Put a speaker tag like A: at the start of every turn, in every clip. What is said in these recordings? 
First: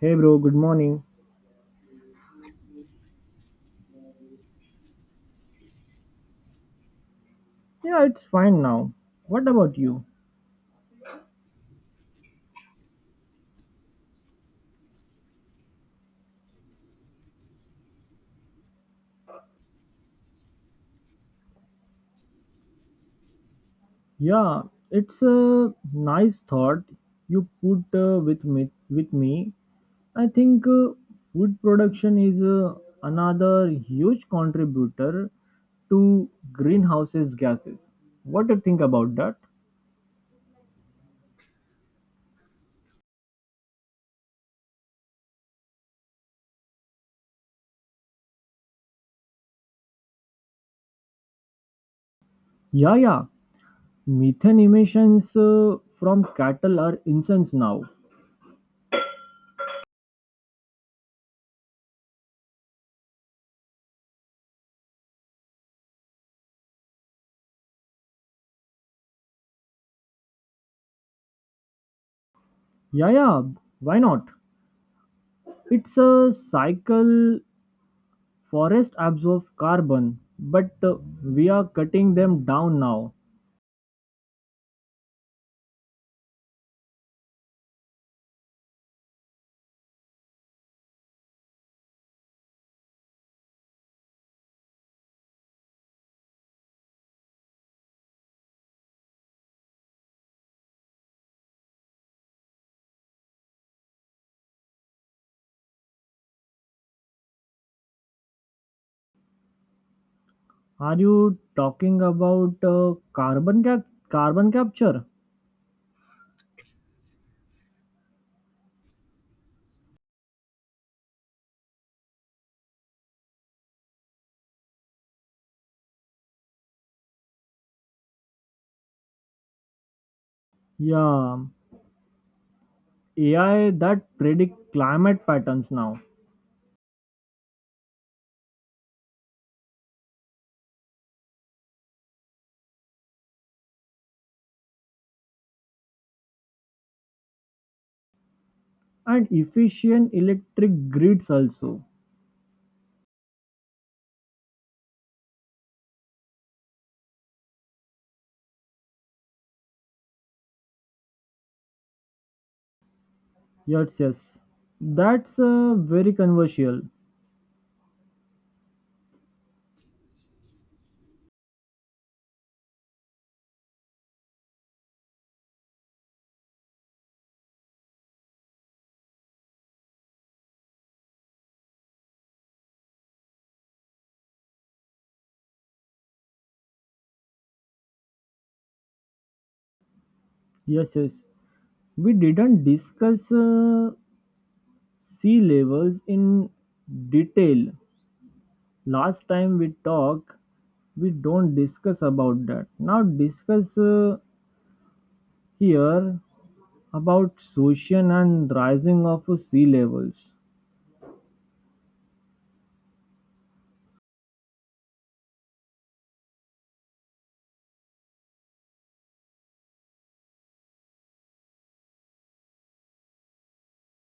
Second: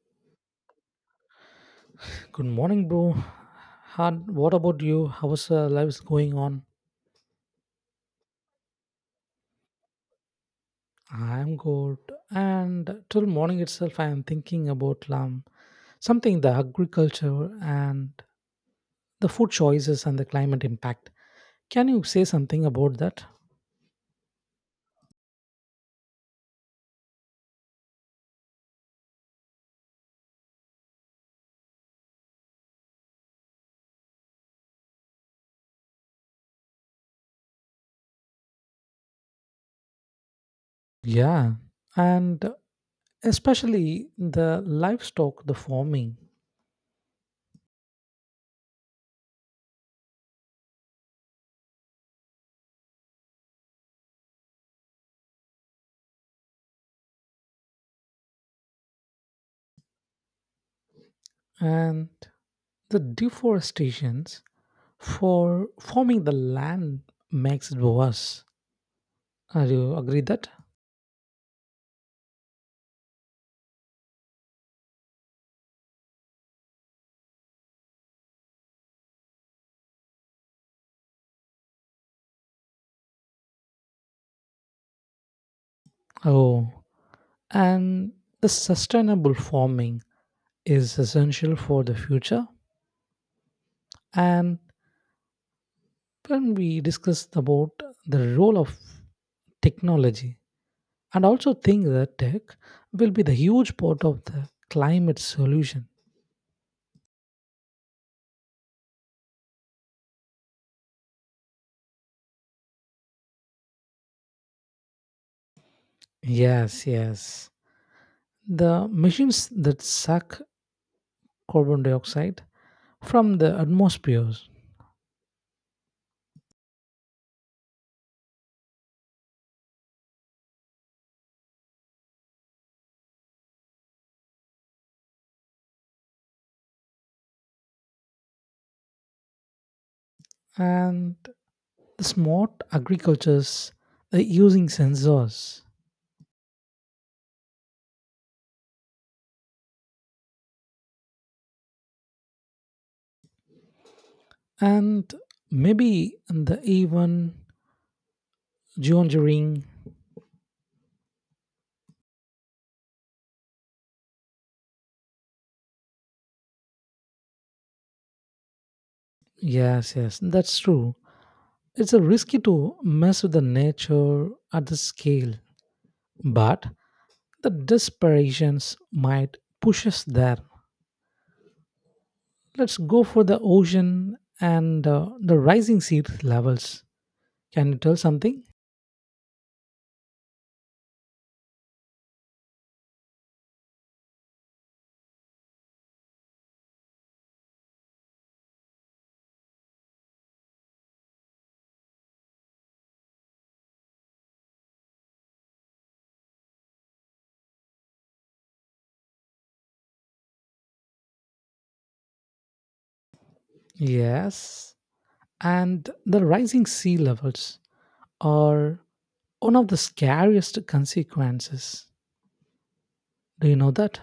A: Hey bro, good morning.
B: Good morning, bro. And what about you? How's life going on?
A: Yeah, it's fine now. What about you?
B: I'm good. And till morning itself, I am thinking about something the agriculture and the food choices and the climate impact. Can you say something about that?
A: Yeah, it's a nice thought you put with me. With me, I think food production is another huge contributor to greenhouses gases. What do you think about that?
B: Yeah, and especially the livestock, the farming,
A: Yeah, yeah. Methane emissions from cattle are incense now.
B: and the deforestations for farming the land makes it worse. Are you agree that?
A: Yeah, yeah. Why not? It's a cycle. Forests absorb carbon, but we are cutting them down now.
B: Oh, and the sustainable farming is essential for the future. And when we discuss about the role of technology, and also think that tech will be the huge part of the climate solution.
A: Are you talking about carbon capture?
B: Yes, yes. The machines that suck carbon dioxide from the atmospheres
A: Yeah, AI that predict climate patterns now
B: and the smart agricultures using sensors
A: and efficient electric grids also.
B: and maybe the even geoengineering.
A: Yes, yes. That's very controversial.
B: Yes, yes, that's true. It's a risky to mess with the nature at the scale, but the desperations might push us there. Let's go for the ocean and the rising sea levels. Can you tell something?
A: Yes, yes. We didn't discuss sea levels in detail. Last time we talked, we don't discuss about that. Now discuss here about ocean and rising of sea levels.
B: Yes, and the rising sea levels are one of the scariest consequences. Do you know that?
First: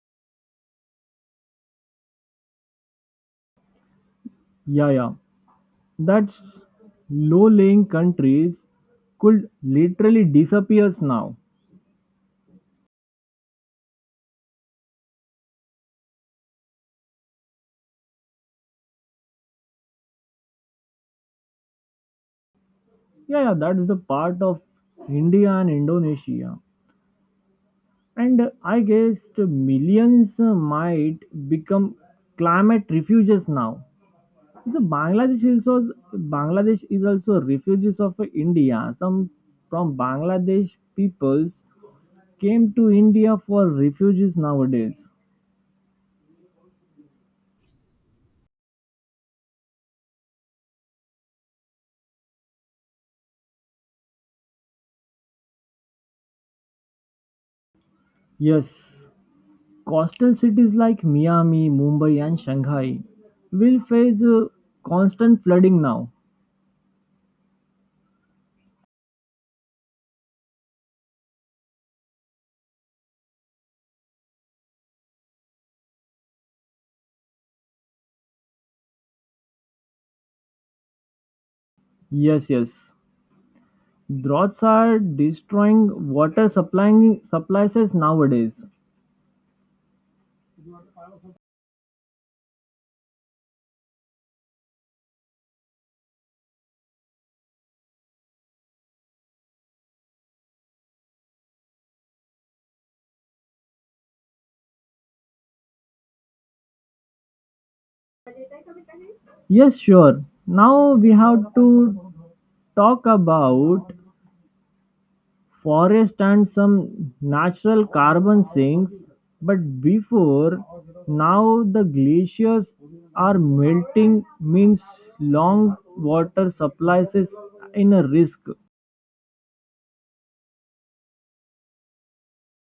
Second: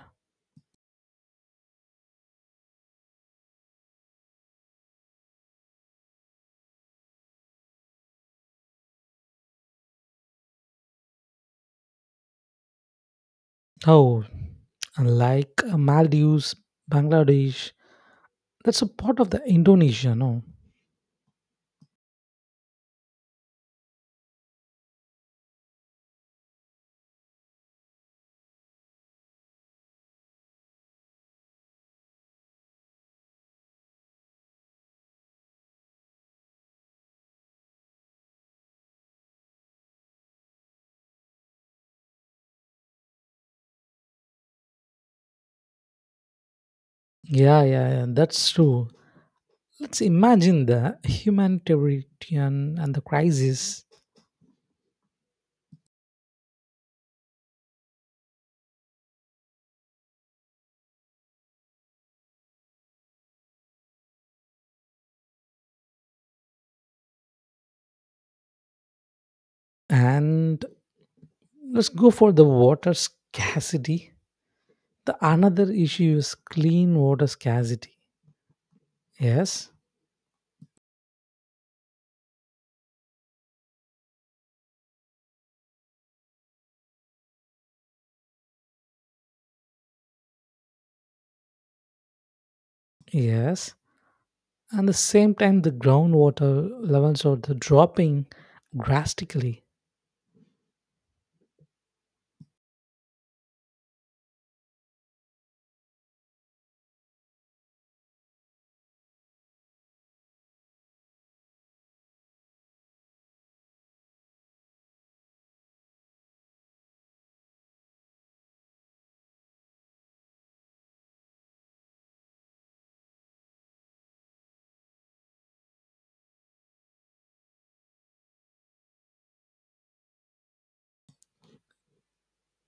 A: Yeah, yeah, that's low lying countries could literally disappear now.
B: Oh, like Maldives, Bangladesh, that's a part of the Indonesia, no?
A: Yeah, yeah, that's the part of India and Indonesia, and I guess the millions might become climate refuges now. So Bangladesh also, Bangladesh is also refugees of India. Some from Bangladesh peoples came to India for refugees nowadays.
B: Yeah, yeah, yeah, that's true. Let's imagine the humanitarian and the crisis,
A: Yes, coastal cities like Miami, Mumbai, and Shanghai will face constant flooding now.
B: and let's go for the water scarcity. The another issue is clean water scarcity. Yes,
A: Yes, yes, droughts are destroying water supplying supplies nowadays.
B: yes. And the same time, the groundwater levels are the dropping drastically.
A: Yes, sure. Now we have to talk about Forest and some natural carbon sinks. But before now, the glaciers are melting, means long water supplies is in a risk.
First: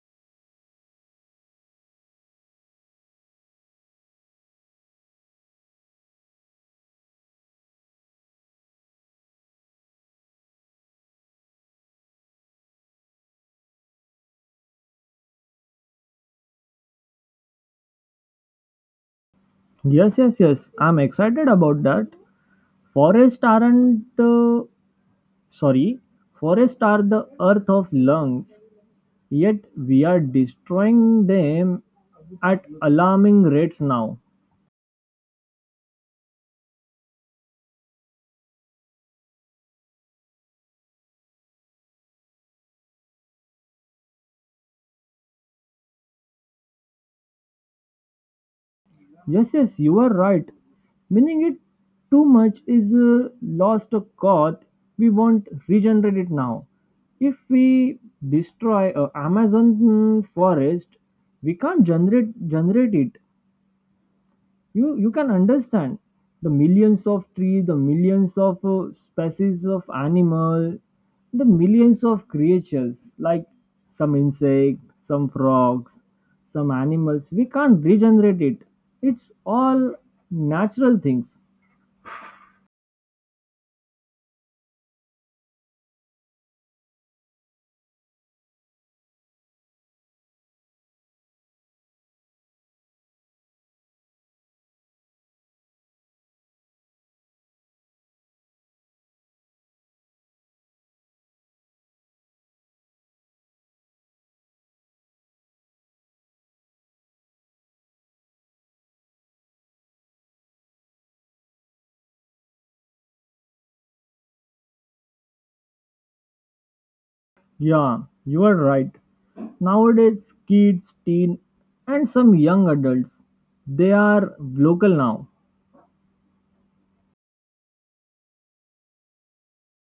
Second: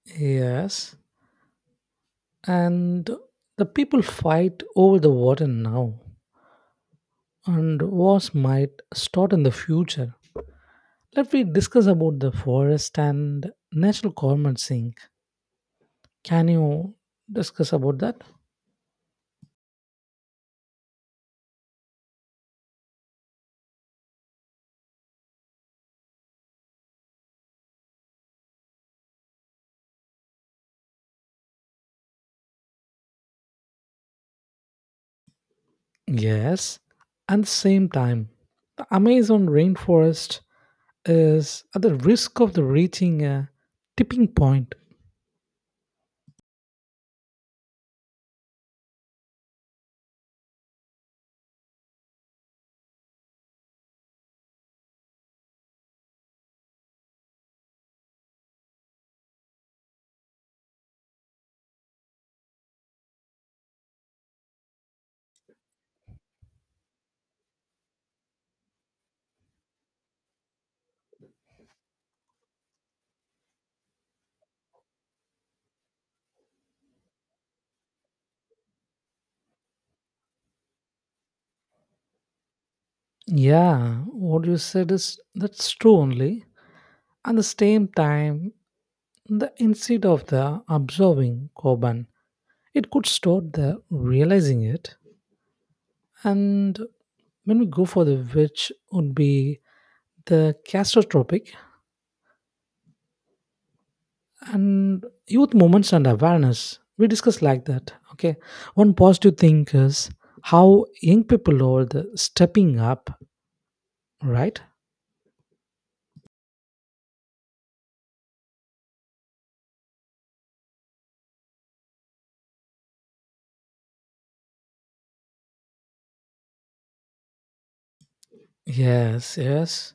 B: Yes, and the people fight over the water now and wars might start in the future. Let me discuss about the forest and natural climate sink. Can you discuss about that?
A: Yes, yes, yes. I'm excited about that. Forests aren't sorry. Forests are the earth of lungs. Yet we are destroying them at alarming rates now.
B: Yes, at the same time the amazon rainforest is at the risk of the reaching a tipping point.
A: Yes, yes, you are right. Meaning it too much is lost of God. We won't regenerate it now. If we destroy a Amazon forest, we can't generate it. You can understand the millions of trees, the millions of species of animal, the millions of creatures like some insect, some frogs, some animals. We can't regenerate it. It's all natural things.
B: Yeah, what you said is that's true only. At the same time the instead of the absorbing carbon, it could start there, realizing it. And when we go for the which would be the catastrophic and youth moments and awareness, we discuss like that. Okay. One positive thing is how young people are the stepping up, right?
A: Yeah, you are right. Nowadays kids, teen, and some young adults, they are local now.
B: Yes, yes.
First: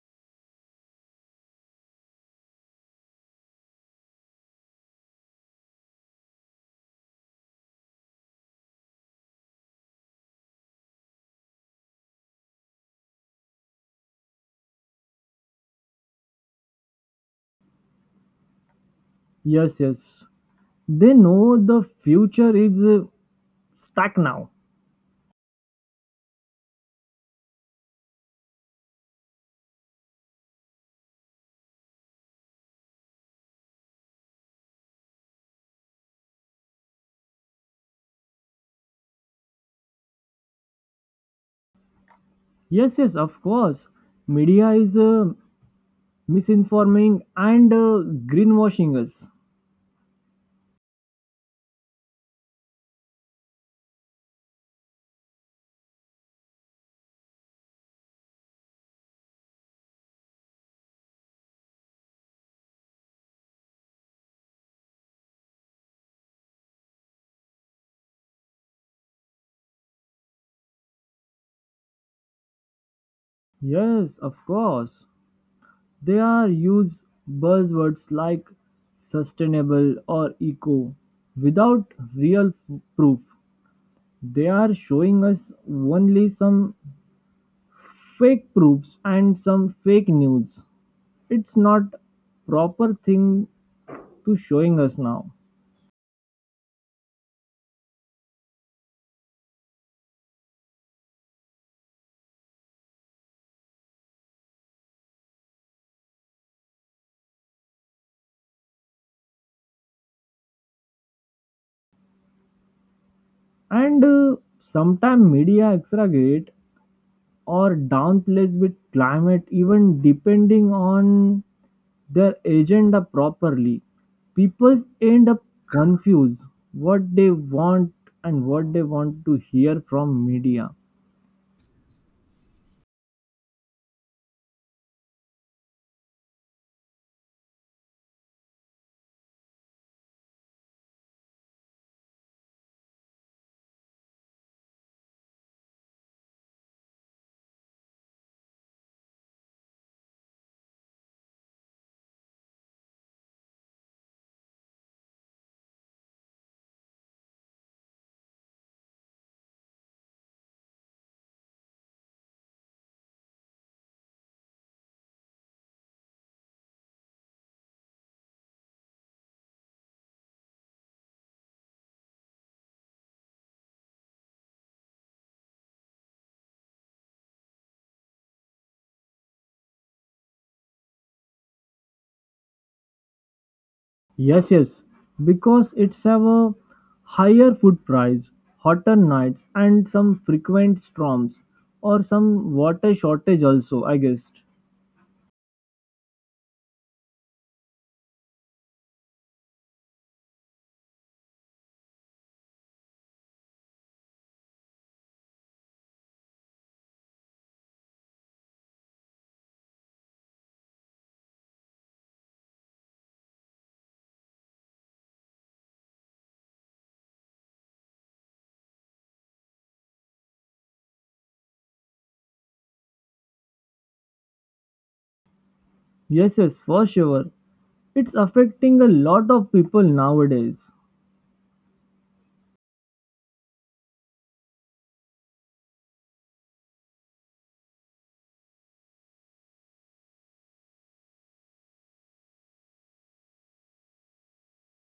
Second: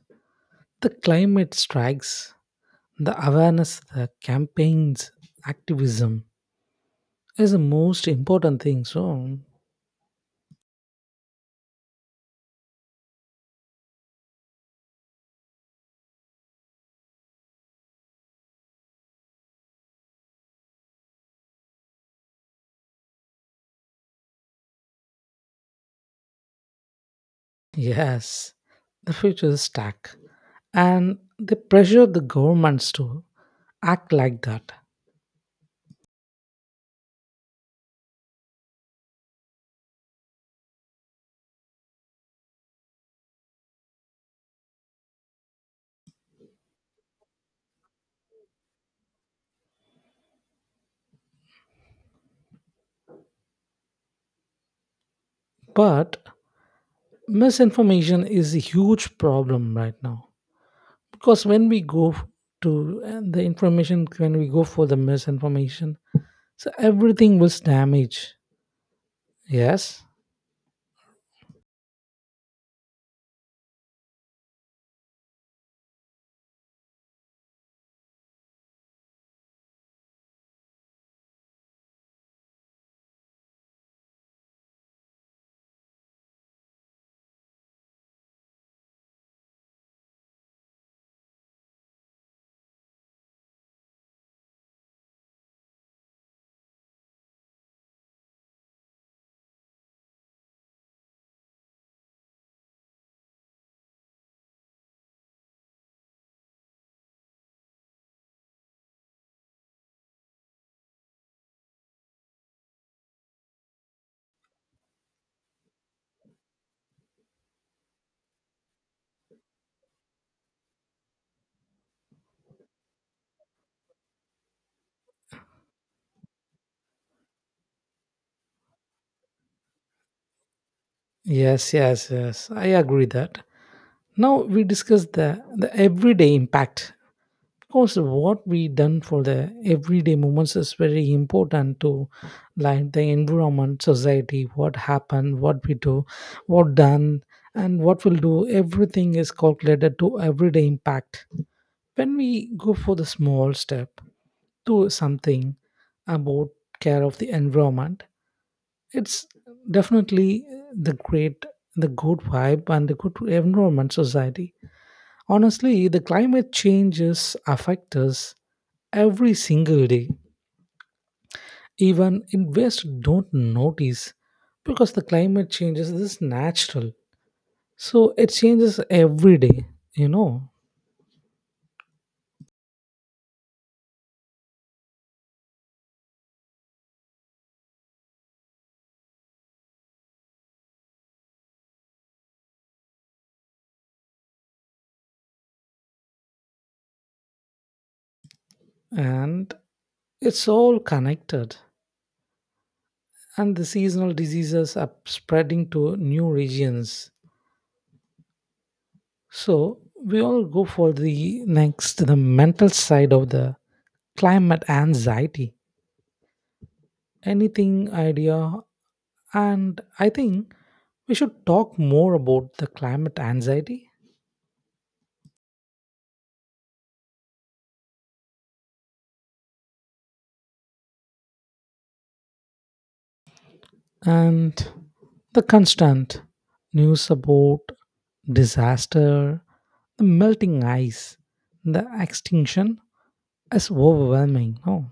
B: The climate strikes, the awareness, the campaigns, activism is the most important thing. So
A: Yes, yes, they know the future is stuck now.
B: yes, the future is stack. And they pressure the governments to act like that.
A: Yes, yes, of course. Media is misinforming and greenwashing us.
B: But misinformation is a huge problem right now. Because when we go to the information, when we go for the misinformation, so everything was damaged. Yes,
A: Yes, of course. They are use buzzwords like sustainable or eco without real proof. They are showing us only some fake proofs and some fake news. It's not proper thing to showing us now. And sometime media exaggerate or downplays with climate even depending on their agenda properly. People end up confused what they want and what they want to hear from media.
B: yes, yes, yes. I agree that. Now we discuss the everyday impact course, what we done for the everyday moments is very important to like the environment, society, what happened, what we do, what done, and what we'll do. Everything is calculated to everyday impact. When we go for the small step to something about care of the environment, it's definitely the great, the good vibe and the good environment society. Honestly, the climate changes affect us every single day. Even investors don't notice because the climate changes this is natural. So it changes every day, you know,
A: Yes, yes, because it's have a higher food price, hotter nights, and some frequent storms or some water shortage also, I guessed.
B: and it's all connected. And the seasonal diseases are spreading to new regions. So we all go for the next, the mental side of the climate anxiety. Anything idea? And I think we should talk more about the climate anxiety
A: Yes, yes, for sure, it's affecting a lot of people nowadays.
B: and the constant news about disaster, the melting ice, the extinction is overwhelming. No,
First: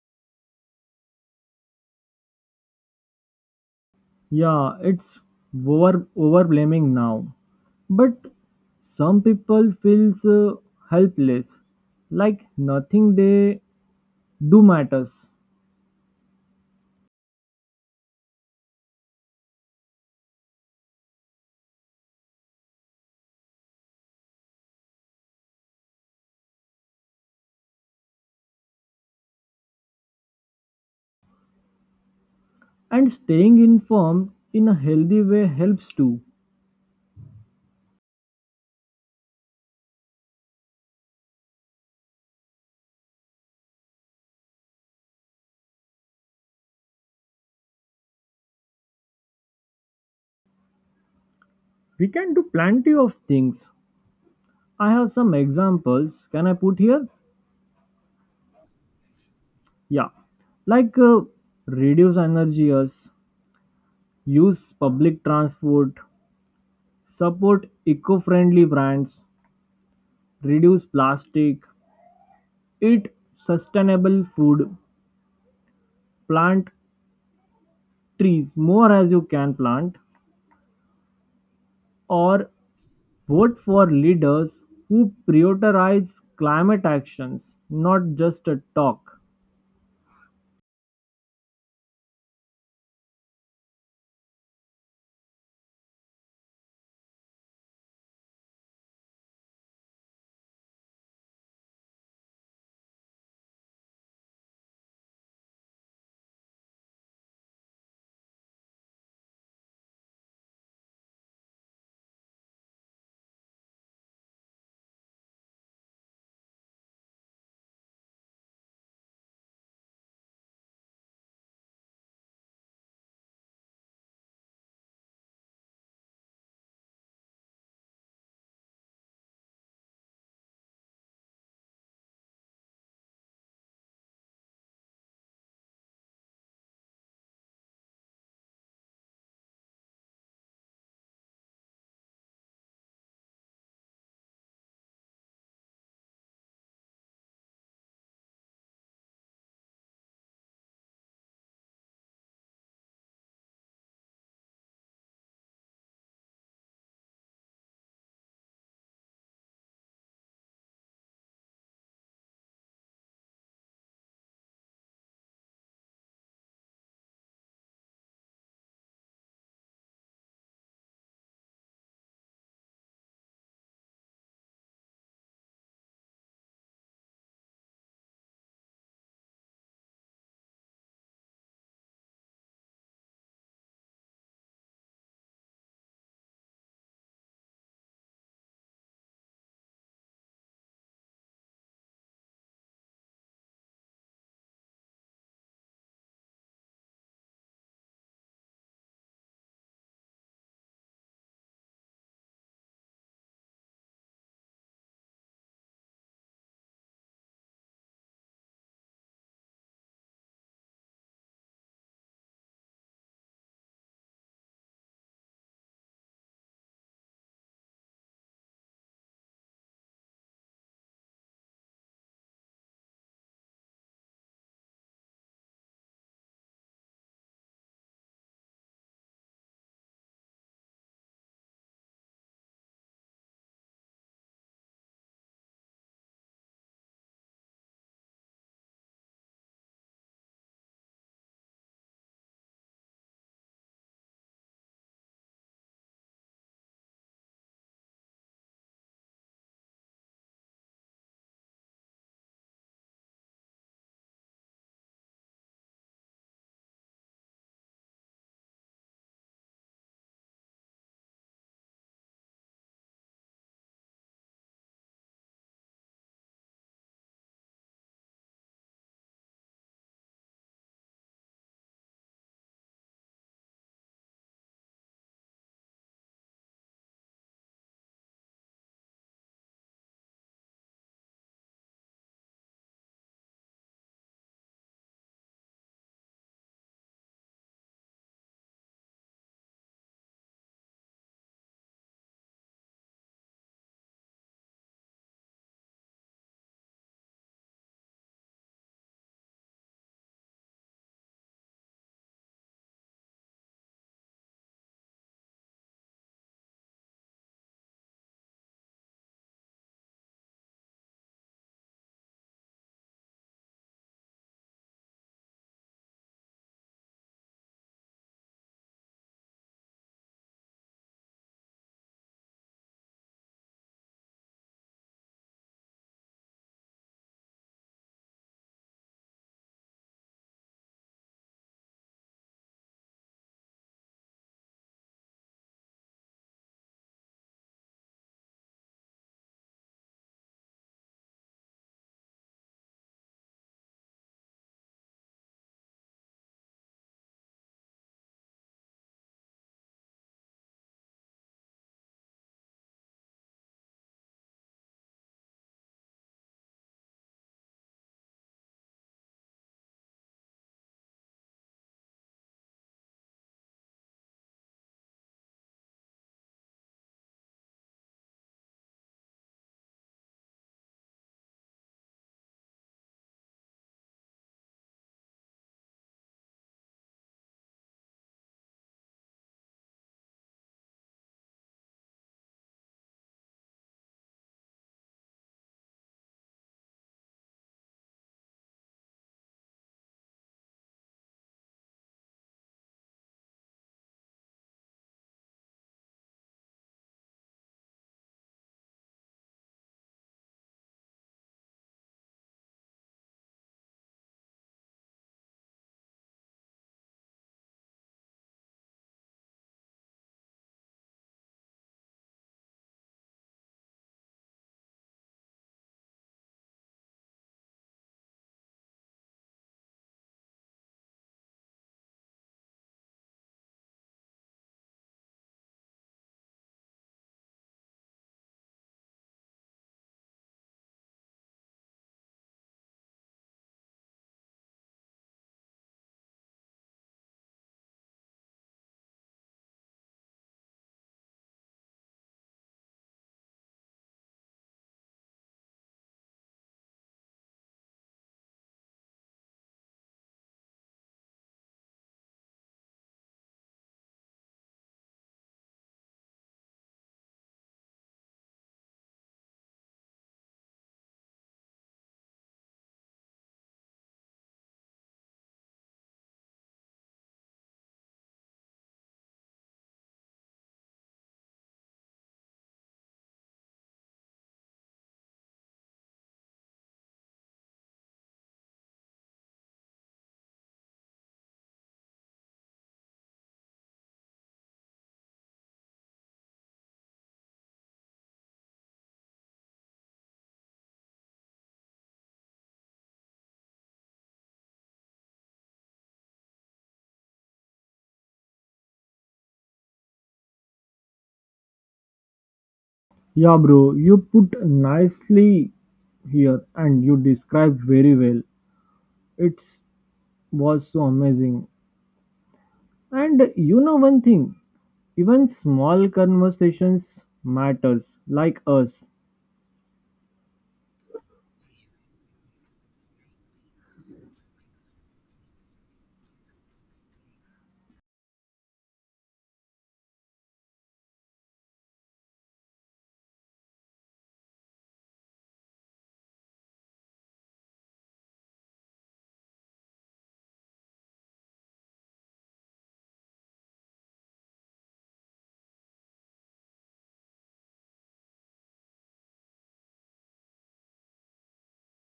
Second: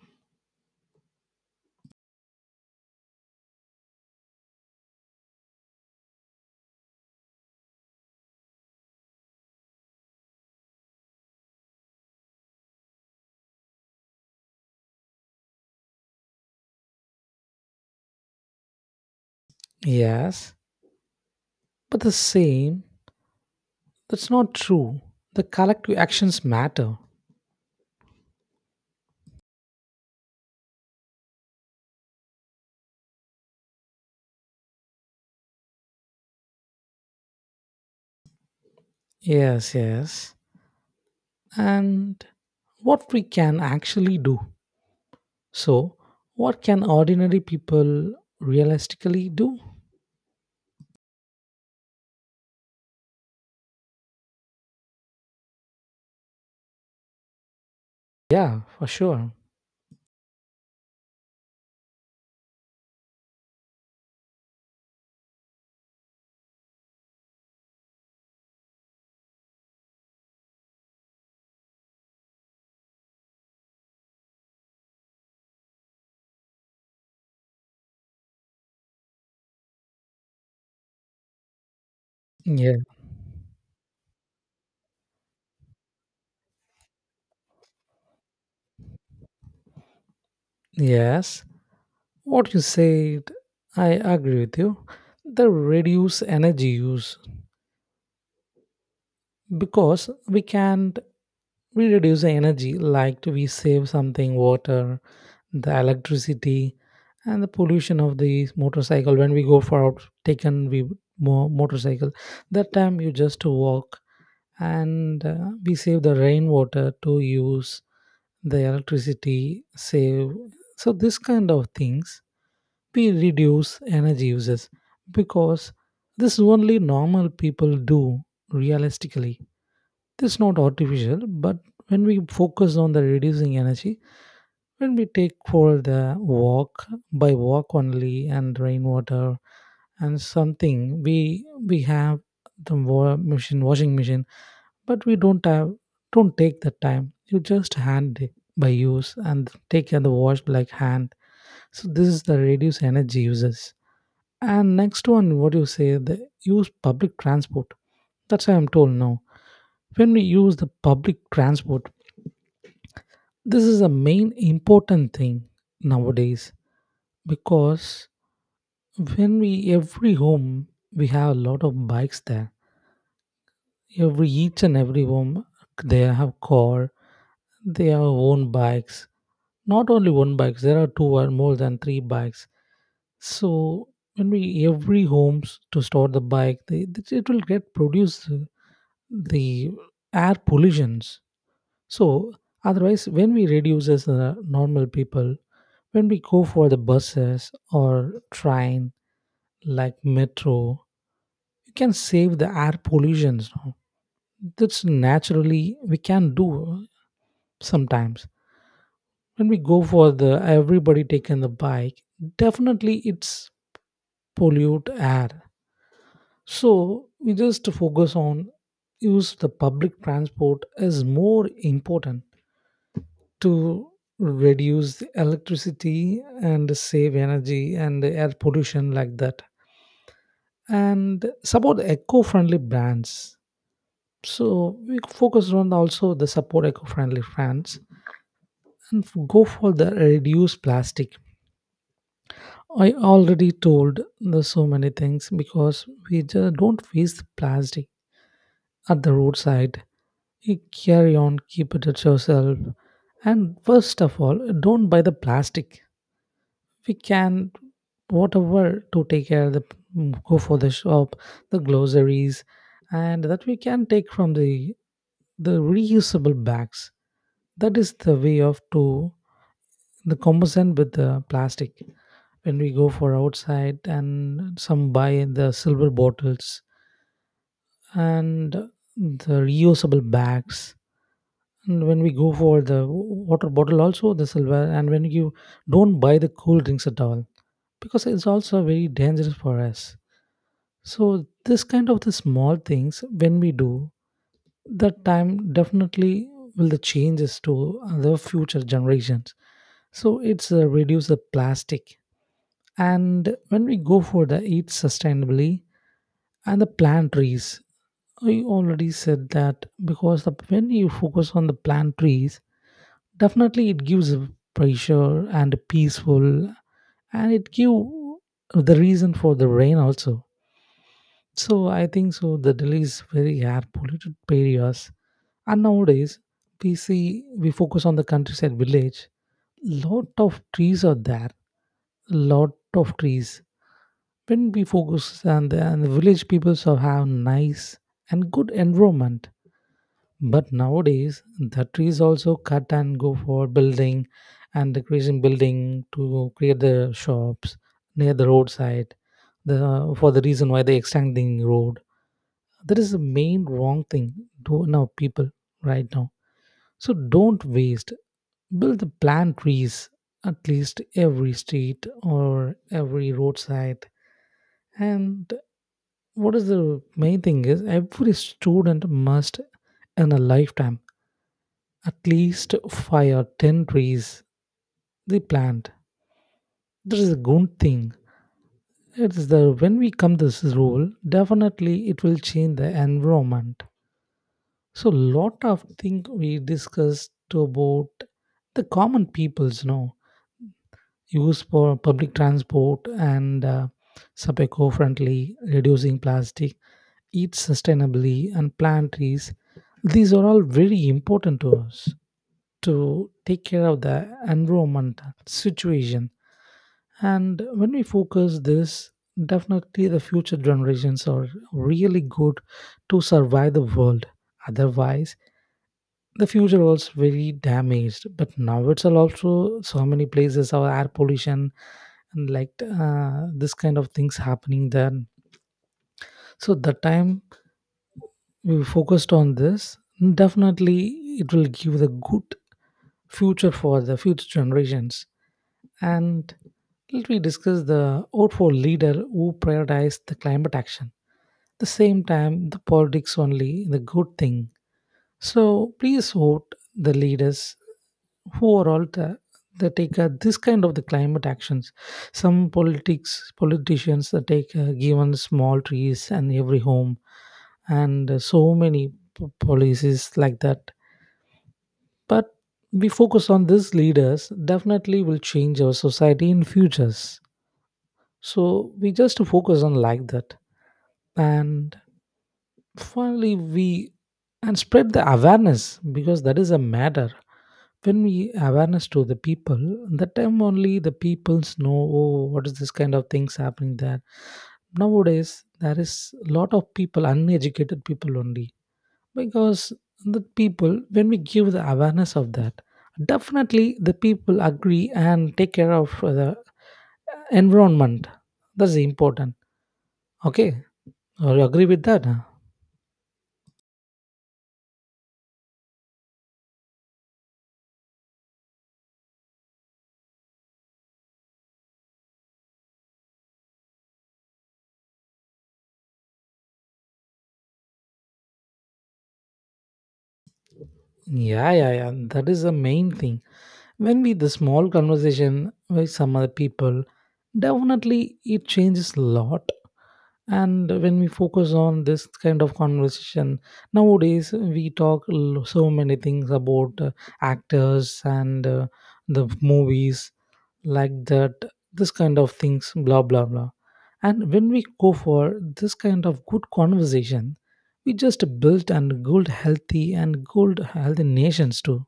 A: Yeah, it's overblaming now. But some people feels helpless, like nothing they do matters.
B: yes, but the same that's not true. The collective actions matter.
A: And staying informed in a healthy way helps too.
B: Yes, yes, and what we can actually do. So, what can ordinary people realistically do?
A: We can do plenty of things. I have some examples. Can I put here?
B: Yeah, for sure.
A: Yeah, like reduce energy use, use public transport, support eco-friendly brands, reduce plastic, eat sustainable food, plant trees more as you can plant, or
B: Yeah,
A: vote for leaders who prioritize climate actions, not just a talk.
B: yes, what you said, I agree with you. They reduce energy use because we can't we reduce the energy like we save something water, the electricity, and the pollution of the motorcycle when we go for out taken we motorcycle. That time you just walk and we save the rainwater to use the electricity save. So this kind of things we reduce energy uses because this is only normal people do realistically. This is not artificial, but when we focus on the reducing energy, when we take for the walk by walk only and rainwater and something we have the machine washing machine, but we don't have, don't take the time, you just hand it by use and take the wash like hand. So this is the reduce energy uses. And next one, what do you say? They use public transport. That's what I'm told now. When we use the public transport, this is a main important thing nowadays because when we every home we have a lot of bikes there. Every each and every home they have car, they have own bikes. Not only one bikes, there are two or more than three bikes. So when we every homes to store the bike, they, it will get produced the air pollutions. So otherwise, when we reduce as the normal people, when we go for the buses or train like metro, you can save the air pollutions, no? That's naturally we can do sometimes. When we go for the everybody taking the bike, definitely it's pollute air. So we just focus on use the public transport is more important to reduce the electricity and save energy and the air pollution like that, and support eco-friendly brands. So we focus on also the support eco-friendly brands and go for the reduce plastic. I already told the so many things because we just don't waste plastic at the roadside, you carry on keep it at yourself. And first of all, don't buy the plastic. We can whatever to take care of the go for the shop the groceries and that we can take from the reusable bags. That is the way of to the composite with the plastic when we go for outside and some buy in the silver bottles and the reusable bags. And when we go for the water bottle also the silver and when you don't buy the cool drinks at all because it's also very dangerous for us. So this kind of the small things when we do, that time definitely will the changes to the future generations. So it's reduce the plastic. And when we go for the eat sustainably and the plant trees. I already said that because the, when you focus on the plant trees, definitely it gives a pressure and peaceful and it give the reason for the rain also. So I think so. The Delhi is very air polluted areas, and nowadays we see we focus on the countryside village. Lot of trees are there. Lot of trees. When we focus on the, and the village people so have nice and good environment. But nowadays the trees also cut and go for building and decreasing building to create the shops near the roadside. The for the reason why they extending road, that is the main wrong thing do now people right now. So don't waste, build the plant trees at least every street or every roadside. And what is the main thing is every student must in a lifetime at least five or ten trees they plant. This is a good thing. It is the when we come this rule, definitely it will change the environment. So lot of things we discussed about the common peoples, you know, use for public transport and sub eco-friendly, reducing plastic, eat sustainably, and plant trees. These are all very important to us to take care of the environment situation. And when we focus this, definitely the future generations are really good to survive the world. Otherwise, the future was very damaged but now it's all also so many places our air pollution and like this kind of things happening there. So the time we focused on this definitely it will give the good future for the future generations. And let me discuss the vote for leader who prioritized the climate action. The same time the politics only the good thing, so please vote the leaders overall the, they take this kind of the climate actions. Some politics politicians that take given small trees and every home and so many policies like that. But we focus on these leaders definitely will change our society in futures. So we just focus on like that. And finally we and spread the awareness because that is a matter. When we awareness to the people, that time only the peoples know oh what is this kind of things happening there. Nowadays there is a lot of people uneducated people only because the people when we give the awareness of that, definitely the people agree and take care of the environment. That's important. Okay, or you agree with that?
A: Yeah, bro, you put nicely here and you described very well. It was so amazing. And you know one thing, even small conversations matters like us.
B: Yeah, yeah, yeah. That is the main thing. When we the small conversation with some other people, definitely it changes a lot. And when we focus on this kind of conversation, nowadays we talk so many things about actors and the movies like that, this kind of things, blah blah blah. And when we go for this kind of good conversation, we just build and build healthy nations too.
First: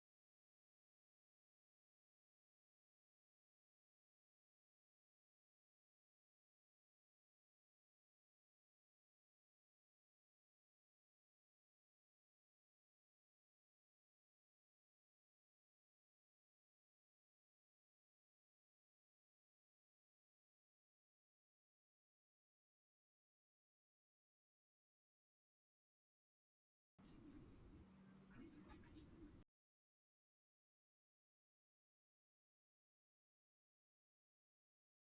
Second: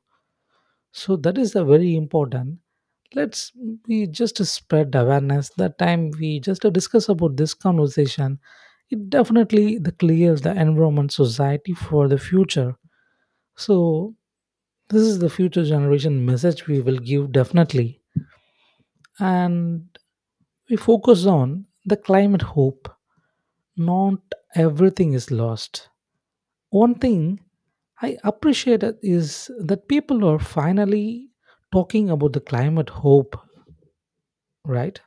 B: So that is a very important. Let's we just spread awareness. That time we just discuss about this conversation, it definitely the clears the environment society for the future. So this is the future generation message we will give definitely. And we focus on the climate hope not everything is lost. One thing I appreciate it is that people are finally talking about the climate hope, right?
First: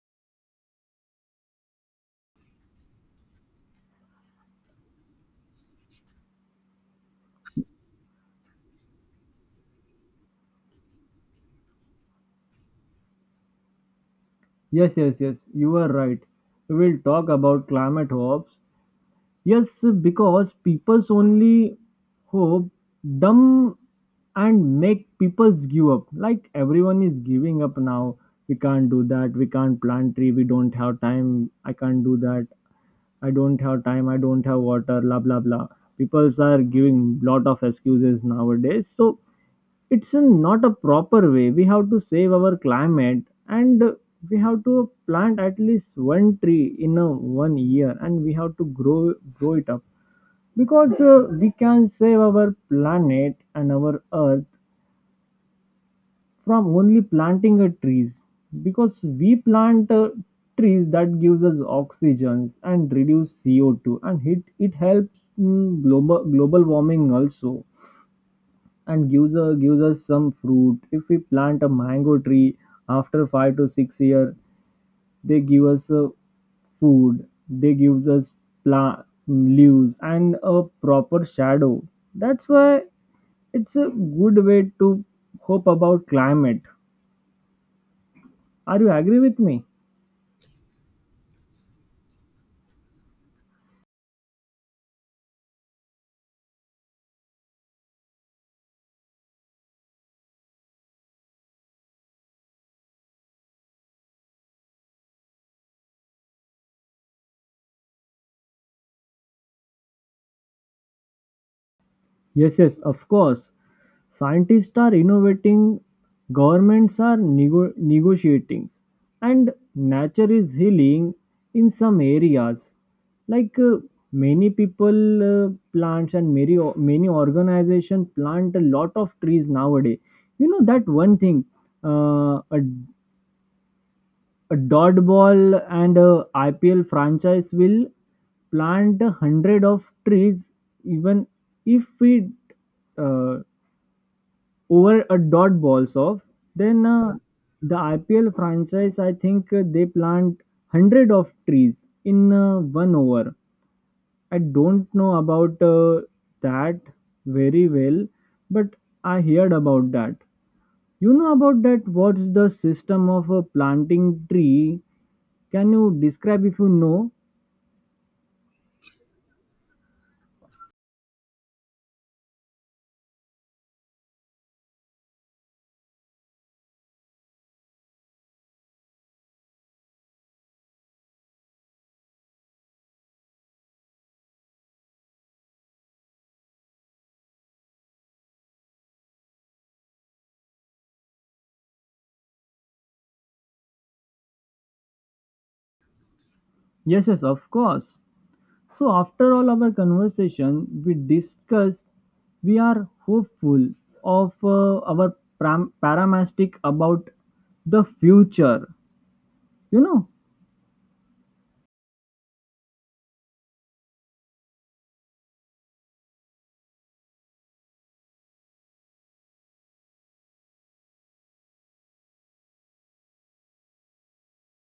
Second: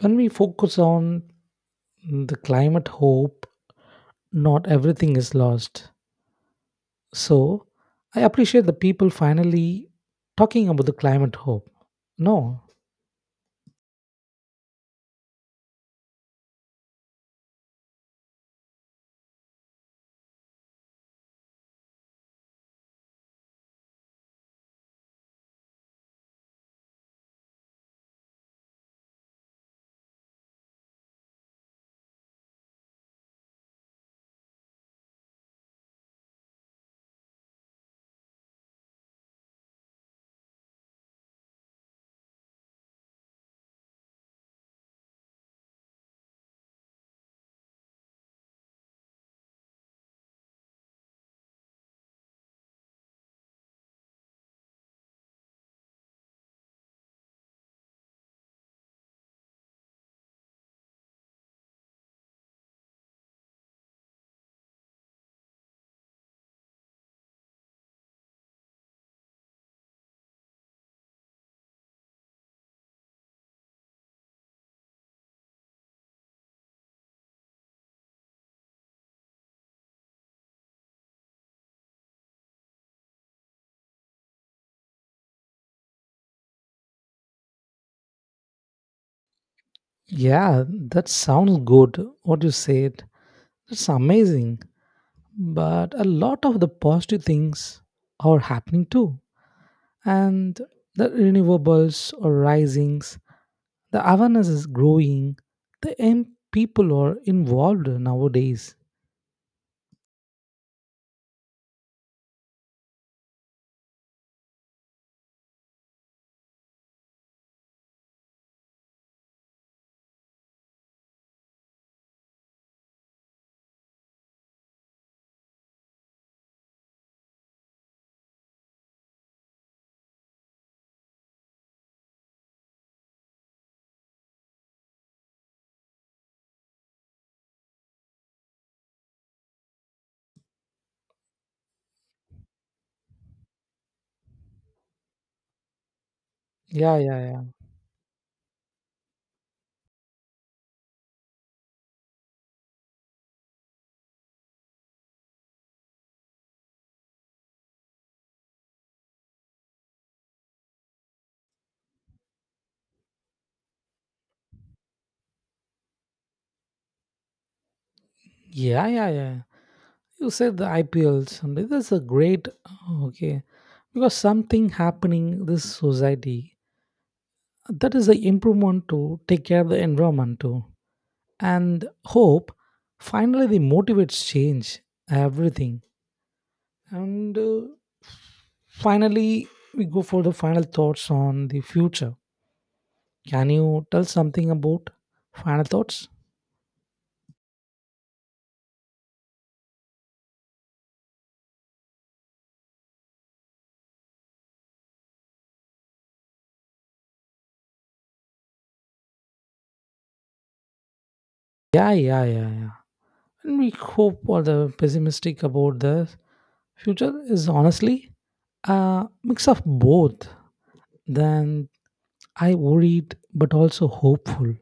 B: When we focus on the climate hope, not everything is lost. So I appreciate the people finally talking about the climate hope. No,
A: Yes, yes, yes, you are right. We will talk about climate hopes. Yes, because people's only hope dumb and make people's give up. Like everyone is giving up now. We can't do that. We can't plant tree. We don't have time. I can't do that. I don't have time. I don't have water. Blah blah blah. People's are giving lot of excuses nowadays. So it's a, not a proper way. We have to save our climate, and we have to plant at least one tree in a one year, and we have to grow it up, because we can save our planet and our earth from only planting a trees, because we plant trees that gives us oxygen and reduce CO2, and it helps global warming also, and gives us some fruit. If we plant a mango tree after five to six year, they give us food. They gives us pla- leaves and a proper shadow. That's why it's a good way to hope about climate. Are you agree with me?
B: yeah, that sounds good. What you said, that's amazing. But a lot of the positive things are happening too, and the renewables are risings, the awareness is growing, the young people are involved nowadays.
A: Yes, yes, of course. Scientists are innovating, governments are negotiating, and nature is healing in some areas. Like many people plants, and many many organization plant a lot of trees nowadays. You know that one thing, uh, a, a dodgeball and a IPL franchise will plant 100 of trees even if we over a dot balls off. Then
B: Yeah, yeah, yeah,
A: the IPL franchise, I think they plant 100 of trees in one over. I don't know about that very well, but I heard about that. You know about that? What's the system of planting tree? Can you describe if you know?
B: yeah, yeah, yeah, you said the IPL someday, that's a great, okay, because something happening this society, that is the improvement to take care of the environment too, and hope finally the motivates change everything. And Finally, we go for the final thoughts on the future. Can you tell something about final thoughts?
A: Yes, yes, of course. So, after all our conversation, we discussed we are hopeful of paramastic about the future. You know,
B: Yeah, yeah, yeah, yeah. And we hope for the pessimistic about the future is honestly a mix of both. Then I worried but also hopeful.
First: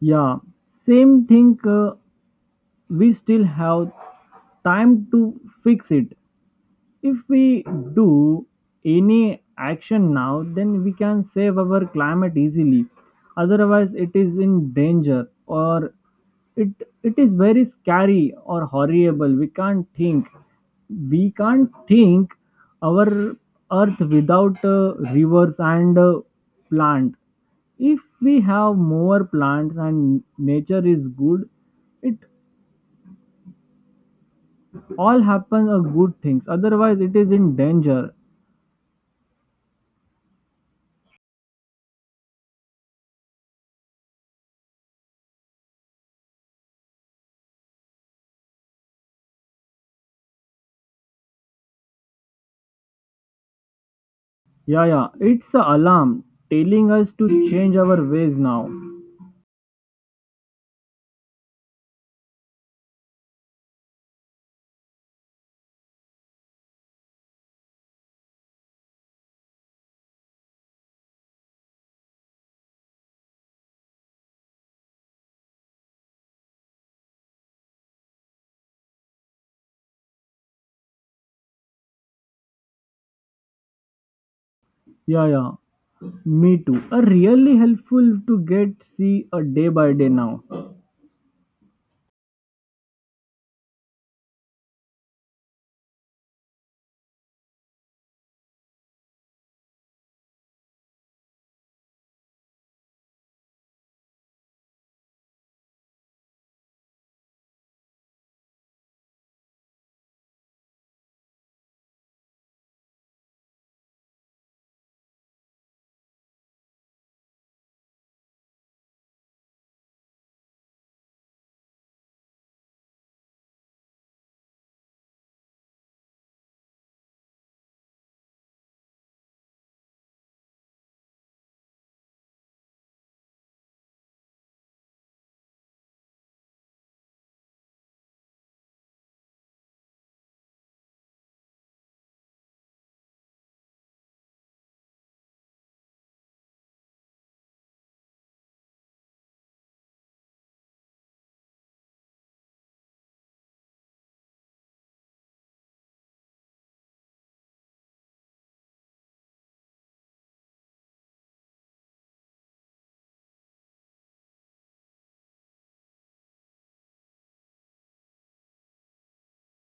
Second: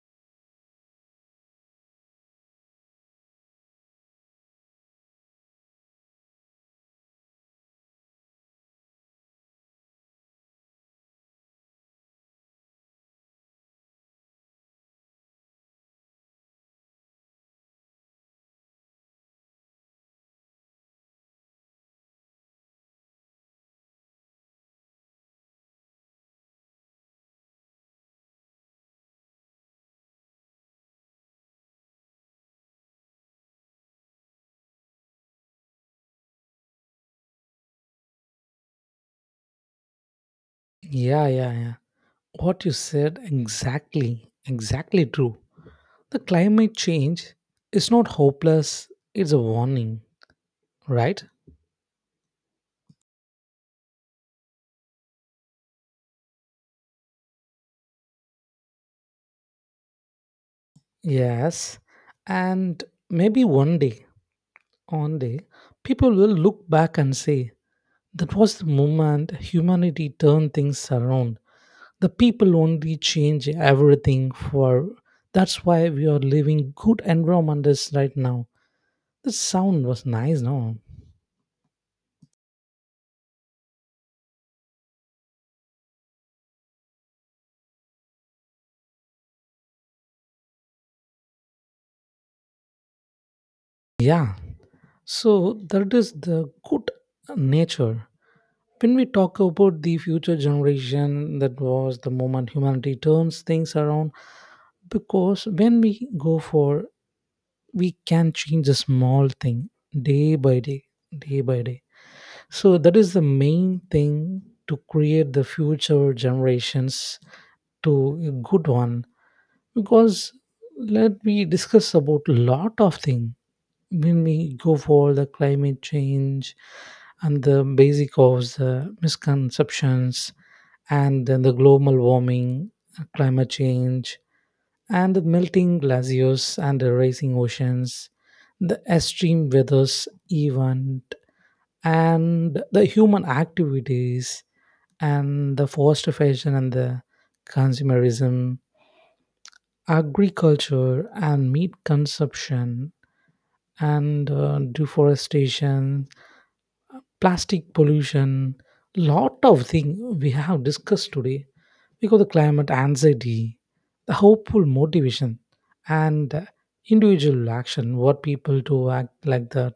A: yeah, same thing. We still have time to fix it. If we do any action now, then we can save our climate easily. Otherwise, it is in danger, or it it is very scary or horrible. We can't think. We can't think our earth without rivers and plant. If we have more plants and nature is good, it all happens are good things. Otherwise it is in danger.
B: Yeah, yeah, yeah. What you said exactly, exactly true. The climate change is not hopeless, it's a warning, right?
A: Yeah, yeah. It's a alarm telling us to change our ways now.
B: Yes, and maybe one day, people will look back and say that was the moment humanity turned things around. The people only change everything for. That's why we are living good environments right now. The sound was nice, no?
A: Yeah, yeah. Me too. A really helpful to get see a day by day now.
B: Yeah. So that is the good nature. When we talk about the future generation, that was the moment humanity turns things around, because when we go for we can change a small thing day by day, day by day, so that is the main thing to create the future generations to a good one, because let me discuss about lot of thing when we go for the climate change and the basic of the misconceptions and then the global warming, climate change, and the melting glaciers and the rising oceans, the extreme weathers event, and the human activities, and the forestation and the consumerism, agriculture and meat consumption, and deforestation, plastic pollution, lot of things we have discussed today, because the climate anxiety, the hopeful motivation, and the individual action, what people to act like that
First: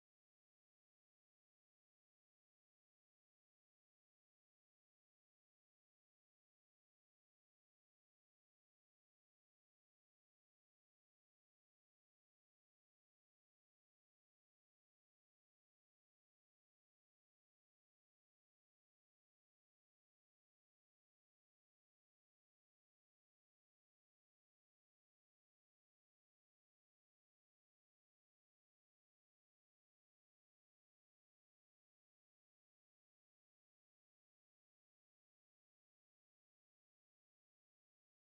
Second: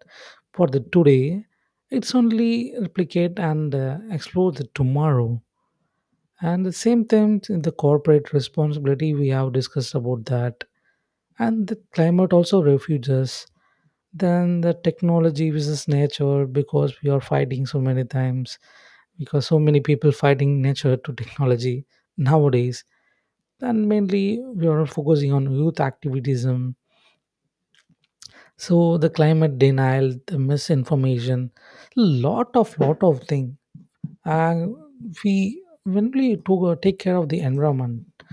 B: for the today, it's only replicate and explore the tomorrow. And the same thing in the corporate responsibility, we have discussed about that. And the climate also refuges. Then the technology versus nature because we are fighting so many times, because so many people fighting nature to technology nowadays, and mainly we are focusing on youth activism, so the climate denial, the misinformation, lot of thing, and we when we to take care of the environment,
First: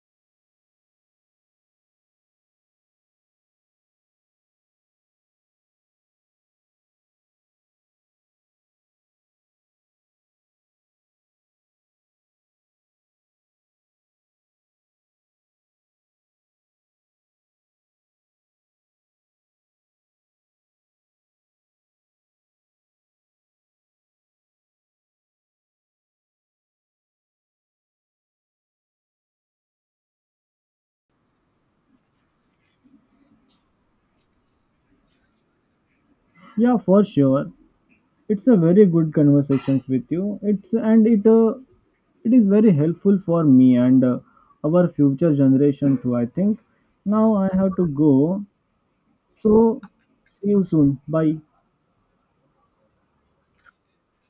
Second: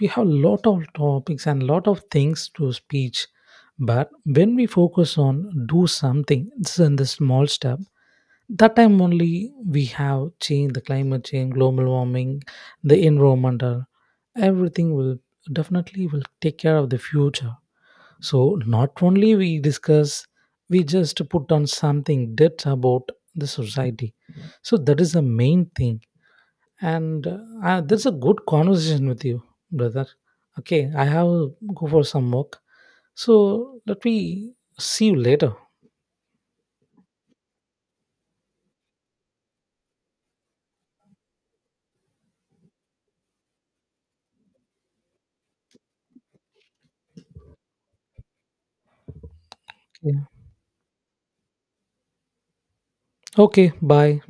B: we have lot of topics and lot of things to speech, but when we focus on do something it's in the small step, that time only we have change the climate change, global warming, the environmental everything will definitely will take care of the future, so not only we discuss, we just put on something that about the society, so that is the main thing, and that's a good conversation with you, brother. Okay, I have go for some work, so let me see you later.
A: Yeah, for sure. It's a very good conversations with you. It's, and it it is very helpful for me and our future generation too, I think. Now I have to go. So
B: Okay,
A: see you soon. Bye.
B: okay, bye.